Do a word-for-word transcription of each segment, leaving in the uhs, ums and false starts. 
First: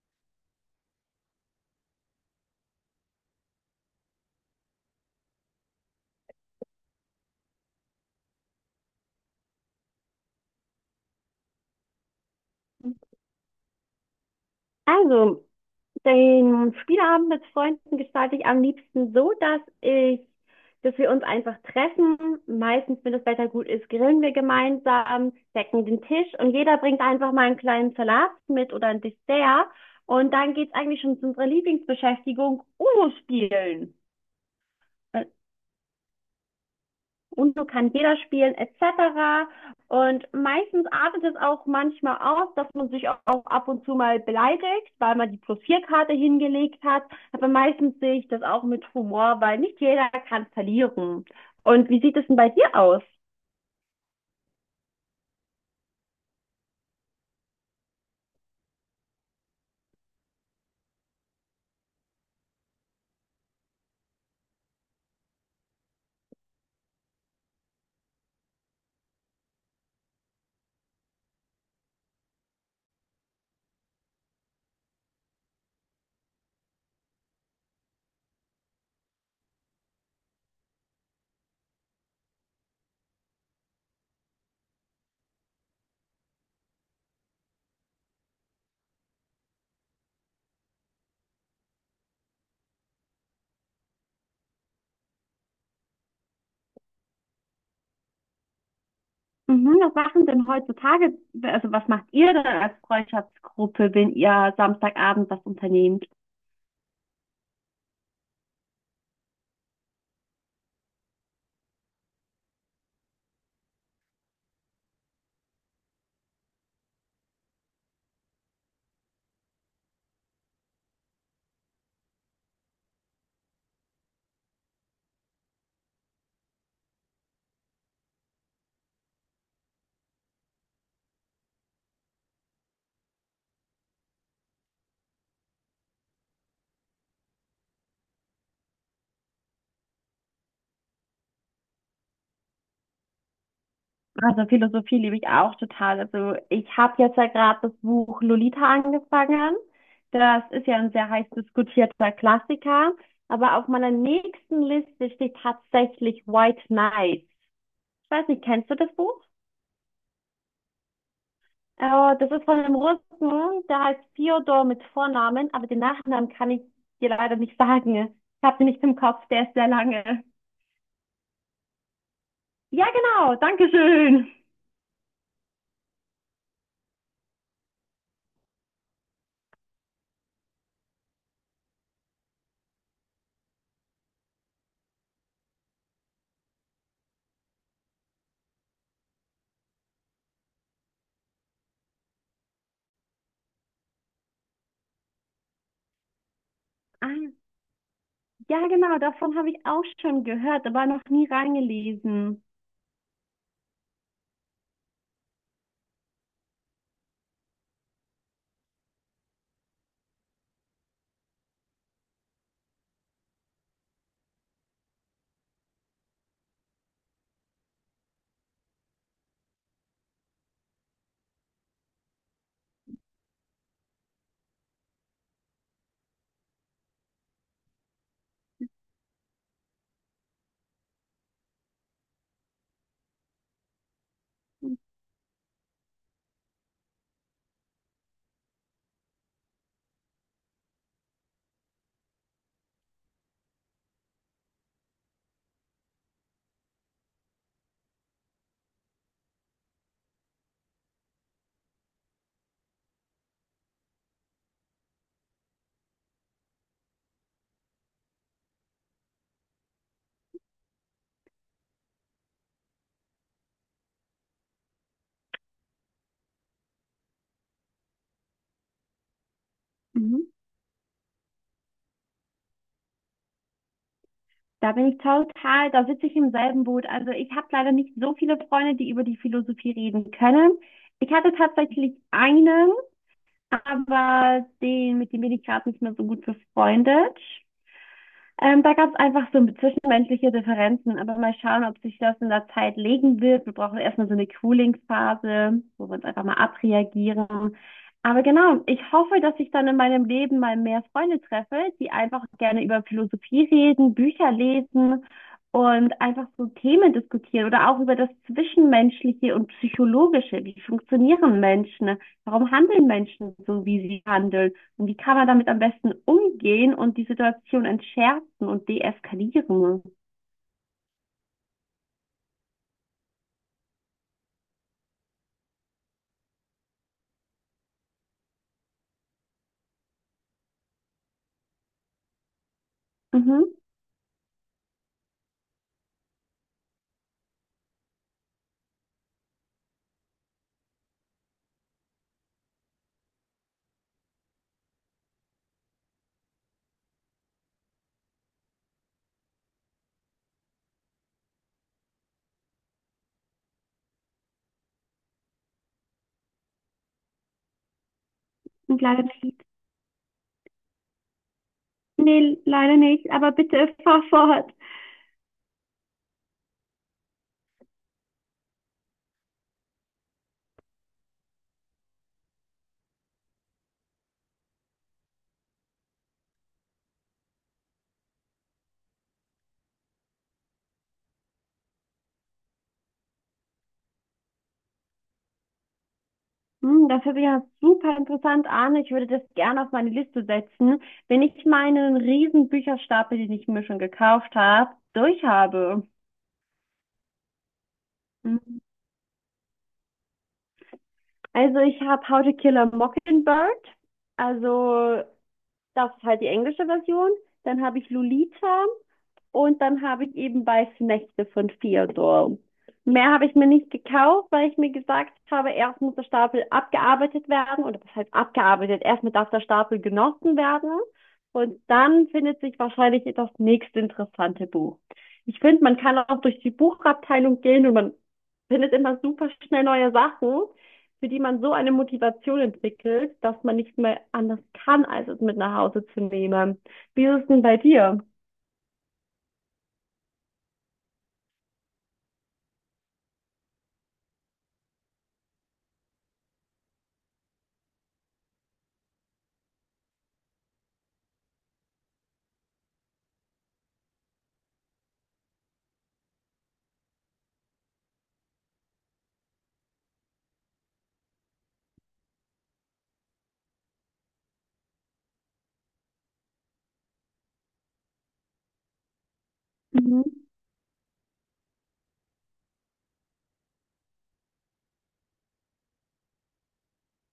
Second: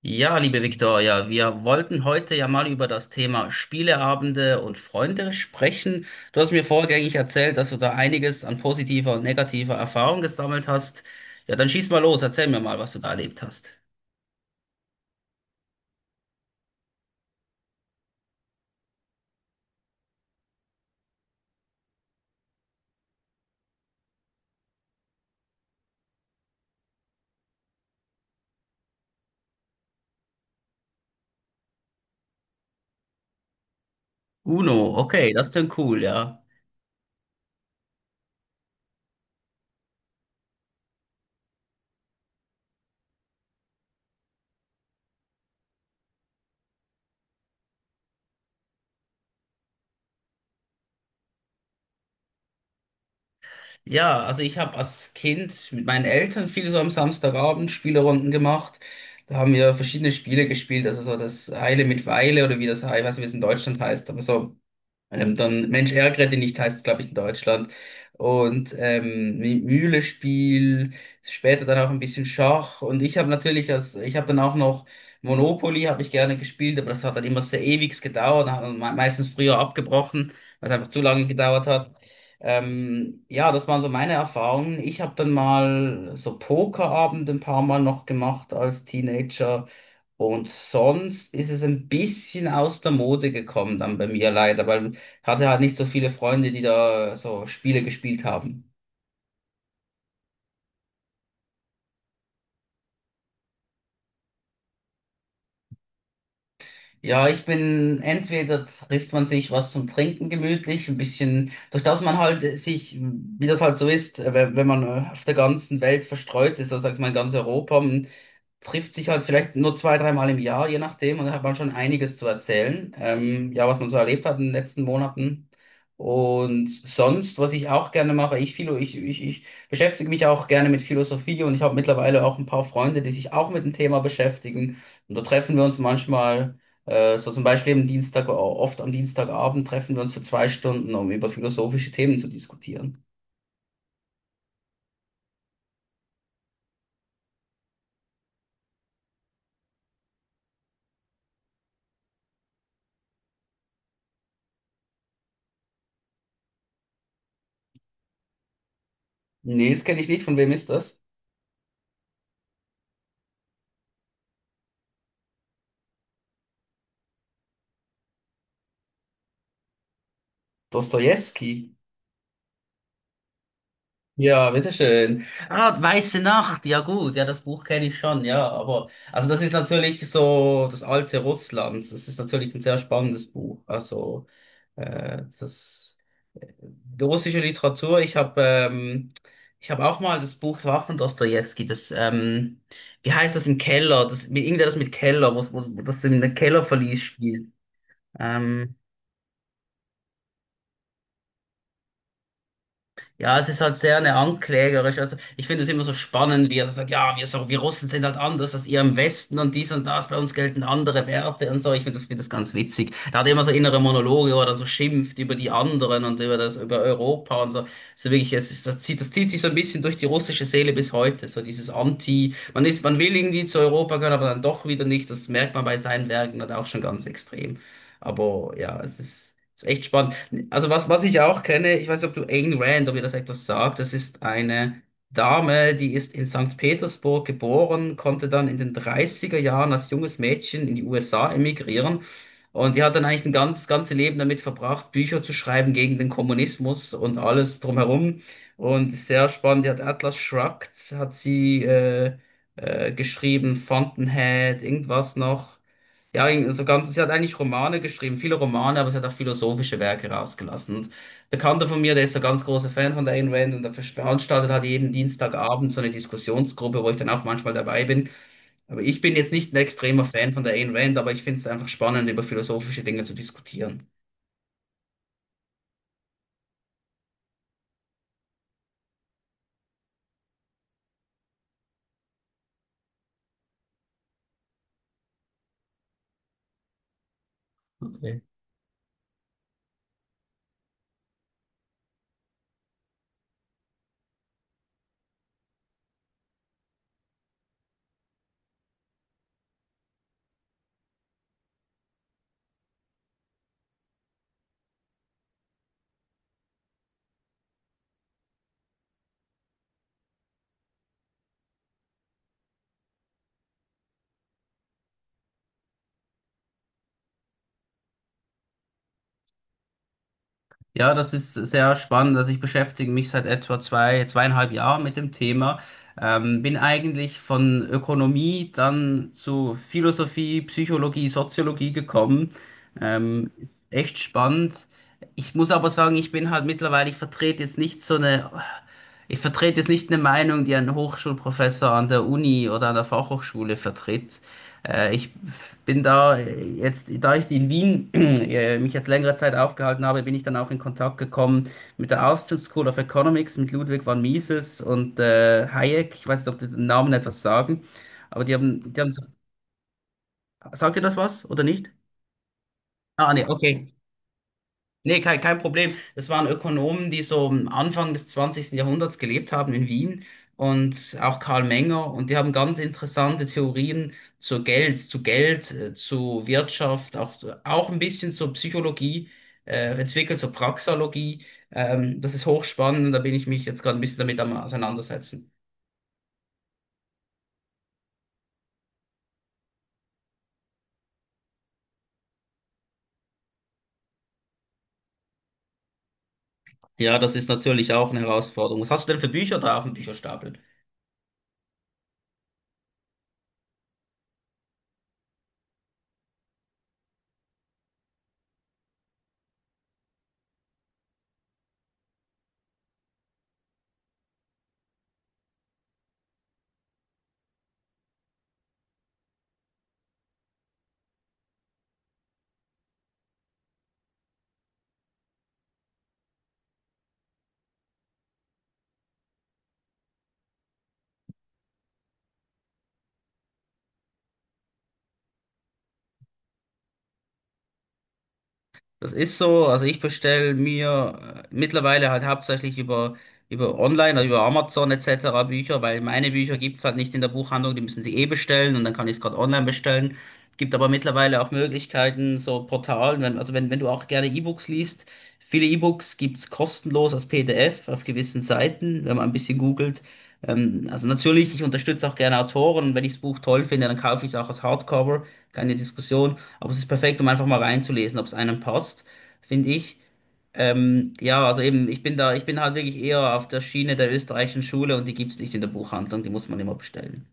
Ja, liebe Viktoria, wir wollten heute ja mal über das Thema Spieleabende und Freunde sprechen. Du hast mir vorgängig erzählt, dass du da einiges an positiver und negativer Erfahrung gesammelt hast. Ja, dann schieß mal los, erzähl mir mal, was du da erlebt hast. Also, den Spieleabend mit Freunden gestalte ich am liebsten so, dass ich, dass wir uns einfach treffen. Meistens, wenn das Wetter gut ist, grillen wir gemeinsam, decken den Tisch und jeder bringt einfach mal einen kleinen Salat mit oder ein Dessert. Und dann geht's eigentlich schon zu unserer Lieblingsbeschäftigung, Uno spielen. Uno, Äh, okay, das klingt cool, ja. und so kann jeder spielen, et cetera. Und meistens artet es auch manchmal aus, dass man sich auch ab und zu mal beleidigt, weil man die plus vier Karte hingelegt hat. Aber meistens sehe ich das auch mit Humor, weil nicht jeder kann verlieren. Und wie sieht es denn bei dir aus? Ja, also ich habe als Kind mit meinen Eltern viel so am Samstagabend Spielerunden gemacht. Da haben wir verschiedene Spiele gespielt, also so das Eile mit Weile oder wie das, ich weiß nicht, wie es in Deutschland heißt, aber so. Ähm, dann Mensch, ärgere dich nicht, heißt es, glaube ich, in Deutschland. Und ähm, Mü- Mühlespiel, später dann auch ein bisschen Schach. Und ich habe natürlich, als, ich habe dann auch noch Monopoly, habe ich gerne gespielt, aber das hat dann immer sehr ewig gedauert, hat man me- meistens früher abgebrochen, weil es einfach zu lange gedauert hat. Ähm, ja, das waren so meine Erfahrungen. Ich habe dann mal so Pokerabend ein paar Mal noch gemacht als Teenager. Und sonst ist es ein bisschen aus der Mode gekommen dann bei mir leider, weil hatte halt nicht so viele Freunde, die da so Spiele gespielt haben. Mhm, was machen denn heutzutage, also was macht ihr denn als Freundschaftsgruppe, wenn ihr Samstagabend was unternehmt? Ja, ich bin, entweder trifft man sich was zum Trinken gemütlich, ein bisschen, durch das man halt sich, wie das halt so ist, äh, wenn wenn man äh, auf der ganzen Welt verstreut ist, das sagt man in ganz Europa, man trifft sich halt vielleicht nur zwei, dreimal im Jahr, je nachdem, und da hat man schon einiges zu erzählen, ähm, ja, was man so erlebt hat in den letzten Monaten. Und sonst, was ich auch gerne mache, ich, philo, ich, ich, ich beschäftige mich auch gerne mit Philosophie und ich habe mittlerweile auch ein paar Freunde, die sich auch mit dem Thema beschäftigen. Und da treffen wir uns manchmal äh, so zum Beispiel am Dienstag, äh, oft am Dienstagabend treffen wir uns für zwei Stunden, um über philosophische Themen zu diskutieren. Also Philosophie liebe ich auch total. Also ich habe jetzt ja gerade das Buch Lolita angefangen. Das ist ja ein sehr heiß diskutierter Klassiker. Aber auf meiner nächsten Liste steht tatsächlich White Knight. Ich weiß nicht, kennst du das Buch? Nee, das kenne ich nicht. Von wem ist das? Äh, das ist von einem Russen, der heißt Fyodor mit Vornamen, aber den Nachnamen kann ich dir leider nicht sagen. Ich habe den nicht im Kopf, der ist sehr lange. Dostojewski. Ja, genau, danke schön. Ja, bitteschön. Ah, Weiße Nacht, ja gut, ja, das Buch kenne ich schon, ja, aber, also das ist natürlich so das alte Russland, das ist natürlich ein sehr spannendes Buch, also, äh, das, äh, die russische Literatur, ich habe, ähm, ich habe auch mal das Buch, das war auch von Dostojewski, das, ähm, wie heißt das im Keller, das, mit- irgendetwas mit Keller, wo, wo, wo das in einem Kellerverlies Ah, spielt, ja, ähm, genau, davon habe ich auch schon gehört, aber noch nie reingelesen. ja, es ist halt sehr eine anklagerisch. Also ich finde es immer so spannend, wie er so sagt, ja, wir, so, wir Russen sind halt anders als ihr im Westen und dies und das, bei uns gelten andere Werte und so. Ich finde das, find das ganz witzig. Er hat immer so innere Monologe, wo er so schimpft über die anderen und über das, über Europa und so. So wirklich, es ist, das zieht, das zieht sich so ein bisschen durch die russische Seele bis heute. So dieses Anti, man ist, man will irgendwie zu Europa gehören, aber dann doch wieder nicht. Das merkt man bei seinen Werken halt auch schon ganz extrem. Aber ja, es ist, ist echt spannend. Also was, was ich auch kenne, ich weiß nicht, ob du Ayn Rand, ob ihr das etwas sagt, das ist eine Dame, die ist in Sankt Petersburg geboren, konnte dann in den dreißiger Jahren als junges Mädchen in die U S A emigrieren und die hat dann eigentlich ein ganz, ganze Leben damit verbracht, Bücher zu schreiben gegen den Kommunismus und alles drumherum und sehr spannend, die hat Atlas Shrugged, hat sie äh, äh, geschrieben, Fountainhead, irgendwas noch. Ja, so ganz, sie hat eigentlich Romane geschrieben, viele Romane, aber sie hat auch philosophische Werke rausgelassen. Und ein Bekannter von mir, der ist so ein ganz großer Fan von der Ayn Rand und der veranstaltet hat jeden Dienstagabend so eine Diskussionsgruppe, wo ich dann auch manchmal dabei bin. Aber ich bin jetzt nicht ein extremer Mhm. Fan von der Ayn Rand, aber ich finde es einfach spannend, über philosophische Dinge zu diskutieren. Da bin ich total, da sitze ich im selben Boot. Also ich habe leider nicht so viele Freunde, die über die Philosophie reden können. Ich hatte tatsächlich einen, aber den, mit dem bin ich gerade nicht mehr so gut befreundet. Okay. Ähm, da gab es einfach so zwischenmenschliche Differenzen, aber mal schauen, ob sich das in der Zeit legen wird. Wir brauchen erstmal so eine Cooling-Phase, wo wir uns einfach mal abreagieren. Aber genau, ich hoffe, dass ich dann in meinem Leben mal mehr Freunde treffe, die einfach gerne über Philosophie reden, Bücher lesen und einfach so Themen diskutieren oder auch über das Zwischenmenschliche und Psychologische. Wie funktionieren Menschen? Warum handeln Menschen so, wie sie handeln? Und wie kann man damit am besten umgehen und die Situation entschärfen und deeskalieren? Ja, das ist sehr spannend. Also ich beschäftige mich seit etwa zwei, zweieinhalb Jahren mit dem Thema. Ähm, bin eigentlich von Ökonomie dann zu Philosophie, Psychologie, Soziologie gekommen. Ähm, Mhm. Echt spannend. Ich muss aber sagen, ich bin halt mittlerweile, ich vertrete jetzt nicht so eine ich vertrete jetzt nicht eine Meinung, die ein Hochschulprofessor an der Uni oder an der Fachhochschule vertritt. Äh, ich bin da äh, jetzt, da ich in Wien äh, mich jetzt längere Zeit aufgehalten habe, bin ich dann auch in Kontakt gekommen mit der Austrian School of Economics, mit Ludwig von Mises und äh, Hayek. Ich weiß nicht, ob die den Namen etwas sagen, aber die haben, die Und haben, leider nicht. sagt ihr das was oder nicht? Nee, leider nicht, Ah, nee, aber okay. bitte fahr fort. Nee, kein, kein Problem. Das waren Ökonomen, die so am Anfang des zwanzigsten Jahrhunderts gelebt haben in Wien und auch Karl Menger. Und die haben ganz interessante Theorien zu Geld, zu Geld, äh, zu Wirtschaft, auch, auch ein bisschen zur Psychologie äh, entwickelt, zur Praxologie. Ähm, das ist hochspannend und da bin ich mich jetzt gerade ein bisschen damit am Auseinandersetzen. Hm, das hört sich ja super interessant an. Ich würde das gerne auf meine Liste setzen, wenn ich meinen riesen Bücherstapel, den ich mir schon gekauft habe, durch habe. Ja, das ist natürlich auch eine Mhm. Herausforderung. Was hast du denn für Bücher da auf dem Bücherstapel? Also ich habe How to Kill a Mockingbird. Also das ist halt die englische Version. Dann habe ich Lolita. Und dann habe ich eben Weiße Nächte von Theodore. Mehr habe ich mir nicht gekauft, weil ich mir gesagt habe, erst muss der Stapel abgearbeitet werden, oder was heißt abgearbeitet, erstmal darf der Stapel genossen werden. Und dann findet sich wahrscheinlich das nächste interessante Buch. Ich finde, man kann auch durch die Buchabteilung gehen und man findet immer super schnell neue Sachen, für die man so eine Motivation entwickelt, dass man nicht mehr anders kann, als es mit nach Hause zu nehmen. Wie ist es denn bei dir? Das ist so, also ich bestelle mir äh, mittlerweile halt hauptsächlich über, über Online, also über Amazon et cetera. Bücher, weil meine Bücher gibt's halt nicht in der Buchhandlung, die müssen sie eh bestellen und dann kann ich es gerade online bestellen. Gibt aber mittlerweile auch Möglichkeiten, so Portalen, wenn, also wenn, wenn du auch gerne E-Books liest, viele E-Books gibt's kostenlos als P D F auf gewissen Seiten, wenn man ein bisschen googelt. Ähm, also natürlich, ich unterstütze auch gerne Autoren, wenn ich das Buch toll finde, dann kaufe ich es auch als Hardcover, keine Diskussion. Aber es ist perfekt, um einfach mal reinzulesen, ob es einem passt, finde ich. Mhm. Ähm, ja, also eben, ich bin da, ich bin halt wirklich eher auf der Schiene der österreichischen Schule und die gibt's nicht in der Buchhandlung, die muss man immer bestellen.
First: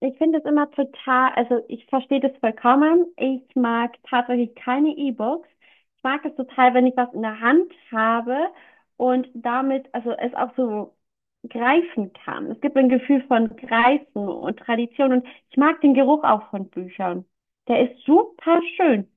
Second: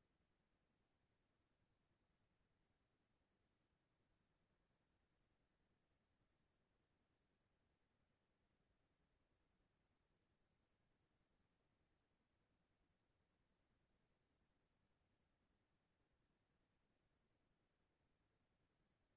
Ich finde es immer total, also ich verstehe das vollkommen. Ich mag tatsächlich keine E-Books. Ich mag es total, wenn ich was in der Hand habe und damit, also es auch so greifen kann. Es gibt ein Gefühl von Greifen und Tradition und ich mag den Geruch auch von Büchern. Der ist super schön.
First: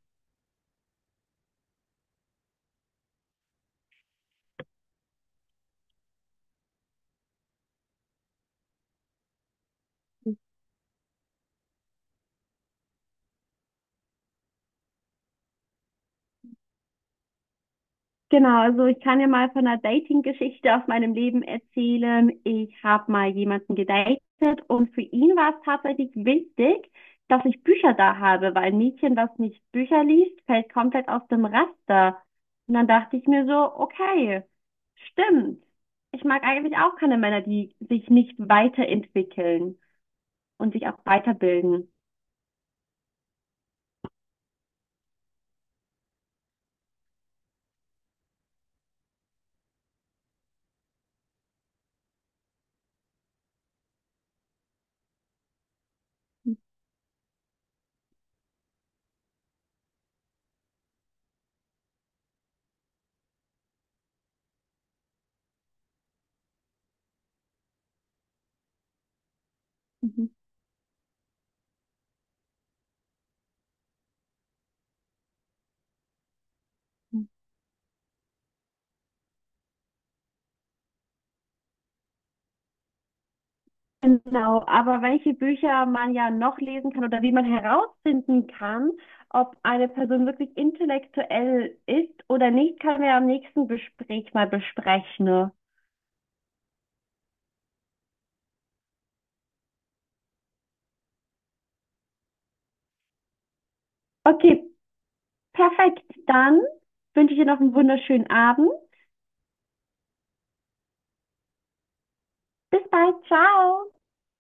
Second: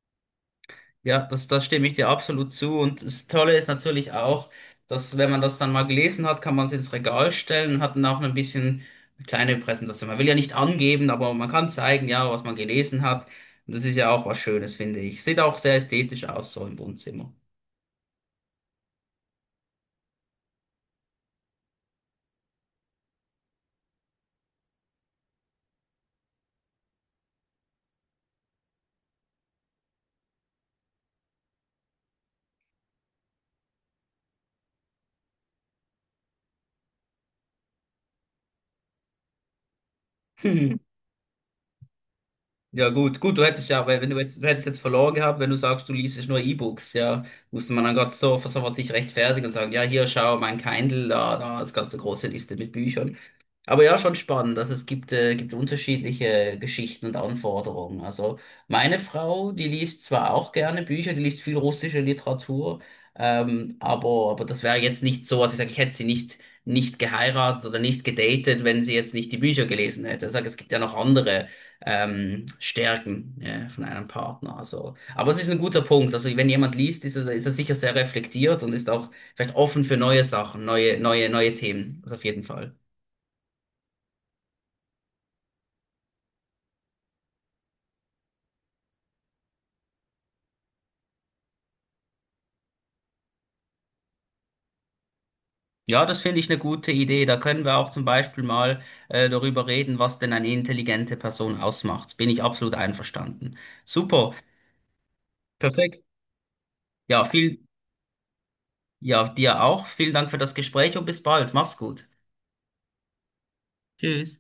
Ja, das, das stimme ich dir absolut zu. Und das Tolle ist natürlich auch, dass wenn man das dann mal gelesen hat, kann man es ins Regal stellen und hat dann auch ein bisschen eine kleine Präsentation. Man will ja nicht angeben, aber man kann zeigen, ja, was man gelesen hat. Und das ist ja auch was Schönes, finde ich. Sieht auch sehr ästhetisch aus, so im Wohnzimmer. Genau, also ich kann ja mal von einer Dating-Geschichte aus meinem Leben erzählen. Ich habe mal jemanden gedatet und für ihn war es tatsächlich wichtig, dass ich Bücher da habe, weil ein Mädchen, was nicht Bücher liest, fällt komplett aus dem Raster. Und dann dachte ich mir so, okay, stimmt. Ich mag eigentlich auch keine Männer, die sich nicht weiterentwickeln und sich auch weiterbilden. Ja, gut, gut, du hättest ja, weil wenn du jetzt, du hättest jetzt verloren gehabt, wenn du sagst, du liest nur E-Books, ja, musste man dann Gott so sofort sich rechtfertigen und sagen, ja, hier, schau, mein Kindle, da, da, das ganze große Liste mit Büchern. Aber ja, schon spannend. Also es gibt, äh, gibt unterschiedliche Geschichten und Anforderungen. Also meine Frau, die liest zwar auch gerne Bücher, die liest viel russische Literatur, ähm, aber, aber das wäre jetzt nicht so, also ich sage, ich hätte sie nicht, nicht geheiratet oder nicht gedatet, wenn sie jetzt nicht die Bücher gelesen hätte. Mhm. Ich sage, es gibt ja noch andere ähm, Stärken äh, von einem Partner. Also, aber es ist ein guter Punkt. Also wenn jemand liest, ist er, ist er sicher sehr reflektiert und ist auch vielleicht offen für neue Sachen, neue, neue, neue Themen. Also auf jeden Fall. Genau, aber welche Bücher man ja noch lesen kann oder wie man herausfinden kann, ob eine Person wirklich intellektuell ist oder nicht, können wir am nächsten Gespräch mal besprechen. Ja, das finde ich eine gute Idee. Da können wir auch zum Beispiel mal äh, darüber reden, was denn eine intelligente Person ausmacht. Bin ich absolut einverstanden. Super, Okay, perfekt. perfekt. Dann Ja, wünsche ich dir noch viel, einen wunderschönen Abend. ja, dir auch. Vielen Dank für das Gespräch und bis bald. Mach's gut. Bis bald. Ciao. Tschüss.